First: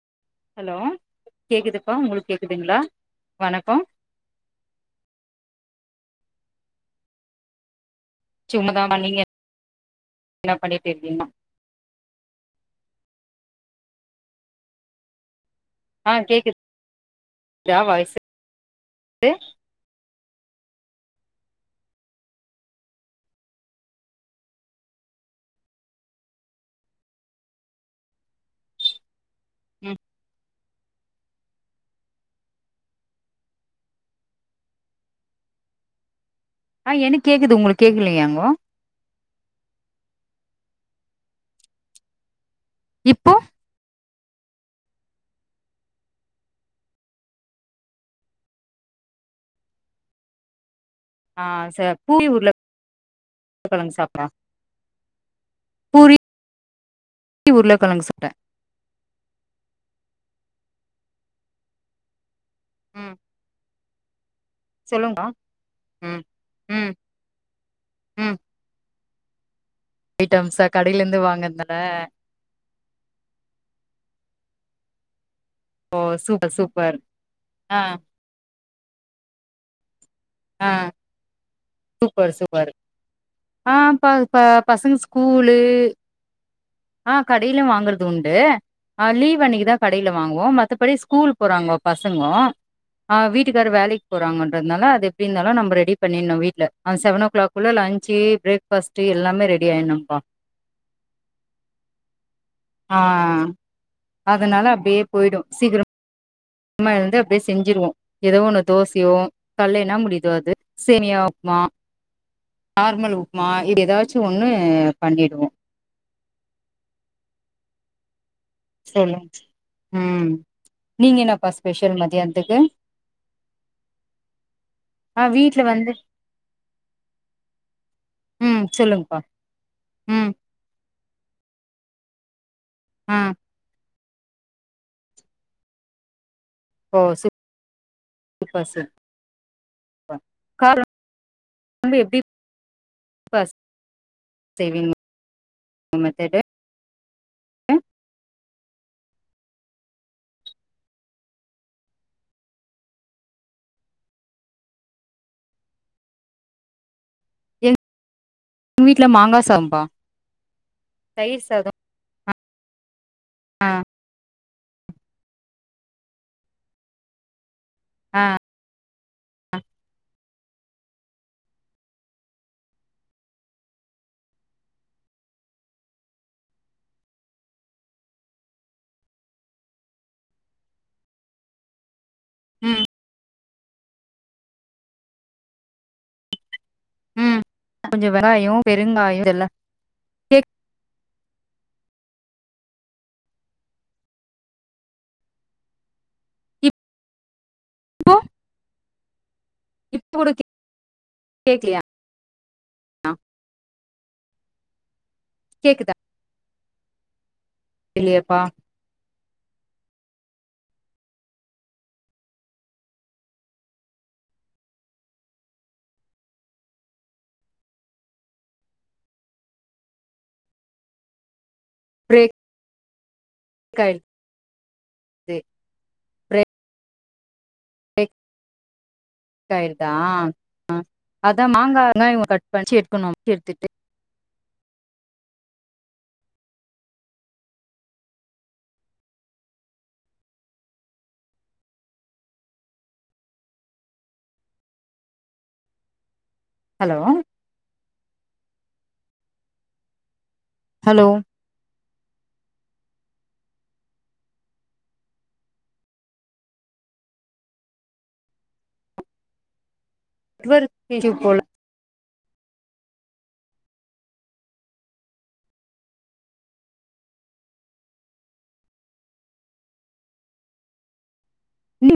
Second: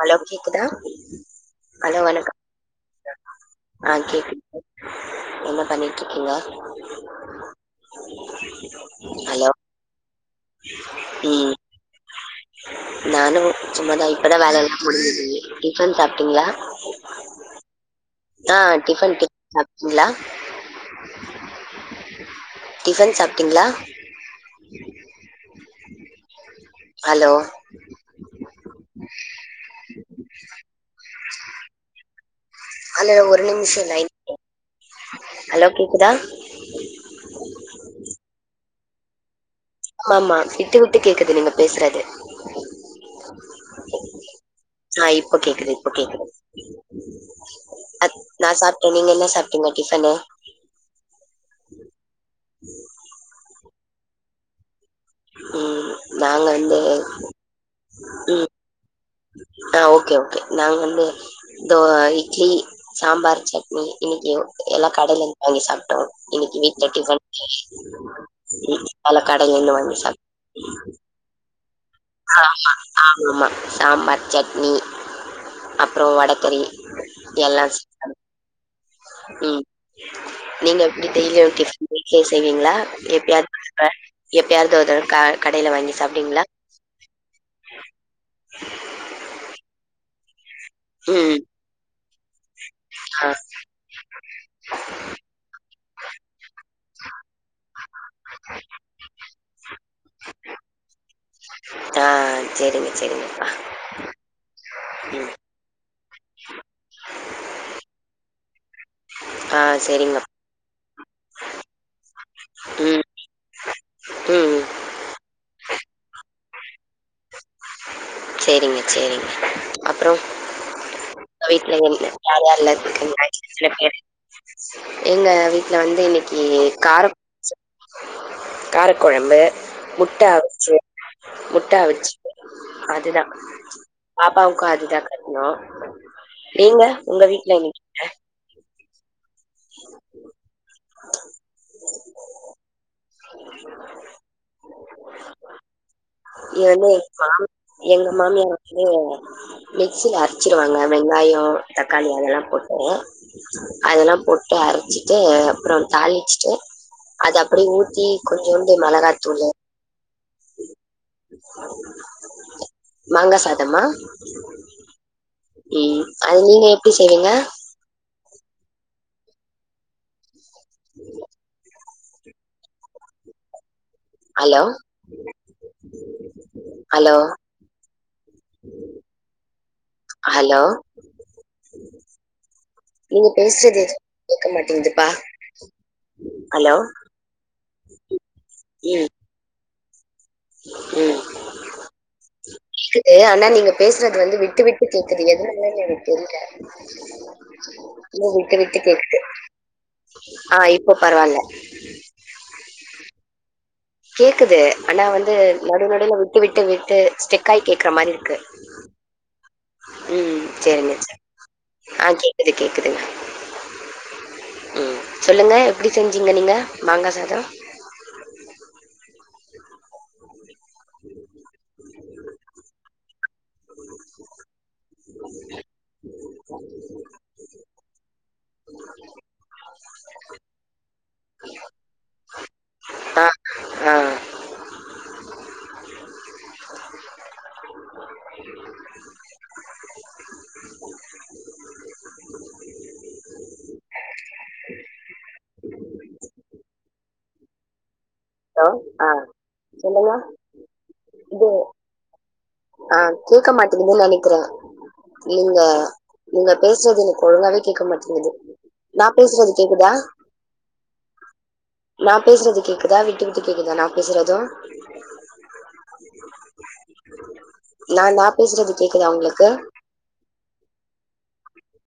hello கேக்குதா hello கேக்குதுப்பா hello உங்களுக்கு வணக்கம் கேக்குதுங்களா வணக்கம் ஆ கே என்ன பண்ணிட்டு இருக்கீங்க சும்மதா பண்ணீங்க ஹலோ என்ன பண்ணிட்டு இருக்கீங்க ம் நானும் சும்மா தா இப்பதா வேல எல்லா முடிச்சுது டிஃபன் ஆ சாப்பிட்டீங்கலா கேக்குதா வாய்ஸ் ஆ டிஃபன் லா டிஃபன் சாப்பிட்டீங்களா ஹலோ உம் ஹலோ ஒரு நிமிஷம் லைன் ஹலோ கேக்குதா ஆ எனக்கு கேட்குது உங்களுக்கு கேட்கலையாங்கோ ஆமா ஆமா விட்டு விட்டு கேக்குது நீங்க பேசுறது இப்போ ஆ இப்போ கேக்குது இப்ப கேக்குது அ நா சாப்பிட்டேன் நீங்க என்ன சாப்பிட்டீங்க டிஃபனு ஆ சே பூரி உருளைக்கெழங்கு சாப்ட்றாங்க ம் நாங்க வந்து பூரி உருளக்கெழங்கு சுட்டே ம் ஆ ஓகே ஓகே நாங்க வந்து தோ இ இட்லி ம் சாம்பார் சட்னி இன்னிக்கி எல்லா கடேல சொல்லுங்கா இருந்து வாங்கி சாப்ட்டோ ம் இன்னக்கி வீட்ல ம் டிஃபன் ம் அதனால கடேல இருந்து வாங்கி சாப் ஐட்டம்ஸா கடேல இருந்து வாங்கந்தான ஆமா ஆமா ஆமா சாம்பார் சட்னி ஓ அப்பறோ சூப்பர் வடக்கறி சூப்பர் எல்லா ஆ ம் ஆ நீங்க எப்டி டெய்லியு வீட்ல சூப்பர் சூப்பர் செய்வீங்களா எப்பயாது ஒரு ஆ தடவ ப ப எப்பயாவது ஒரு பசங்க தடவ கா ஸ்கூலு கடேல வாங்கி சாப்டுவீங்களா ஆ கடேல வாங்குறது உண்டு ஆ லீவ் அன்னைக்குதா கடேல வாங்குவோ மத்தபடி ம் ஸ்கூல்க்கு போறாங்கோ பசங்க ஆ வீட்டுக்காரு வேலைக் போறாங்கன்றதுனால அது எப்டி இருந்தாலு நம்ம ரெடி பண்ணிடனு வீட் ல அந்த செவன் ஓ கிளாக்குள்ள லன்சு பிரேக் பாஸ்ட் எல்லாமே ரெடி ஆயிடணு ஆ சேரிங்க சேரிங்கப்பா ஆ அதனால அப்டியே ம் போயிடு சீக்கர மா எழுந்து அப்டியே செஞ்சிருவோ ஏதோ ஒன்னு தோசயோ ஆ கால்ல என்ன சேரிங்க முடியுதோ அது சேமியா உப்புமா ம் நார்மல் உப்புமா இது ஏதாச்சு ஒன்னு ம் பண்ணிடுவோ சேரிங்க சொல்லுங் சேரிங்க அப்பறோ ம் நீங்க உங்க என்னப்பா வீட்ல ஸ்பெஷல் என்ன யார் மதியானத்துக்கு யாரெல்லா இருக்குறீங்க சில பேர் எங்க வீட்ல வந்து இன்னக்கி காரக் ம் சொல்லுங்ப்பா காரக்கொழம்பு முட்ட ம் அவிச்சி முட்டா அவிச்சி ஆ அதுதா பாப்பாவுக்கு அதுதா கட்னோ நீங்க உங்க வீட்ல இன்னக்கி பிக் பாஸ் [inaudible] வந்து எப்டி [inaudible] செய்வீங்க மெத்தடு எண்ணெய் எடுப்போ எங்க மாமியார் வீட்லயே மிக்சில அரச்சிருவாங்க வெங்காயோ தக்காளி அதெல்லா போட்டு அதெல்லா போட்டு அரச்சிட்டு அப்பறோ தாளிச்சிட்டு அத அப்டி ஊத்தி கொஞ்சோண்டு எங்க வீட்ல மெளகா மாங்கா தூளு சாதம்பா தயிர் சாதம் ஆ மாங்காசாதமா ம் அது நீங்க எப்டி செய்வீங்க ஆ ஹலோ ஹலோ ஹலோ ம் நீங்க பேசுறது எதுவு கேக்க மாட்டேங்கிதுப்பா ஹலோ ம் கொஞ்ச வெங்காயோ ம் பெருங்காயோ இதெல்லா கேக் ம் க்குது ஆனா நீங்க பேசுறது வந்து விட்டு விட்டு கேக்குது எதுனாலன்னு எனக்கு தெரில இப்போ இன்னு விட்டு விட்டு கேக்குது இப்ப கூட ஆ இப்ப பரவால்ல கேக்கலையா கேக்குது ஆனா வந்து கேக்குதா நடுநடுவுல விட்டு விட்டு விட்டு ஸ்டெக்காய் கேக்குற மாரி இருக்கு இல்லையப்பா ம் சரிங்க சா ஆ கேக்குது கேக்குதுங்க ம் சொல்லுங்க எப்டி செஞ்சிங்க நீங்க மாங்கா சாதொ [inaudible] ப்ரேக் காய்டு கேய் ட்டாயிருதா அதா மாங்கா வெங்காயோ கட் பண்ணி ஆ [inaudible] எடுத்துட்டு ஆ ஹலோ ஹலோ ஆ சொல்லுங்க ஹலோ இது ஆ கேக்க மாட்டேங்குதுன் நெனைக்றே நீங்க நீங்க பேசுறது எனக் ஒழுங்காவே கேக்க மாட்டேங்குது நா பேசுறது கேக்குதா நெட்வொர்க் இஷ்யு போல நா பேசுறது கேக்குதா விட்டு விட்டு கேக்குதா நா பேசுறது நா நா பேசுறது கேக்குதா உங்களுக்கு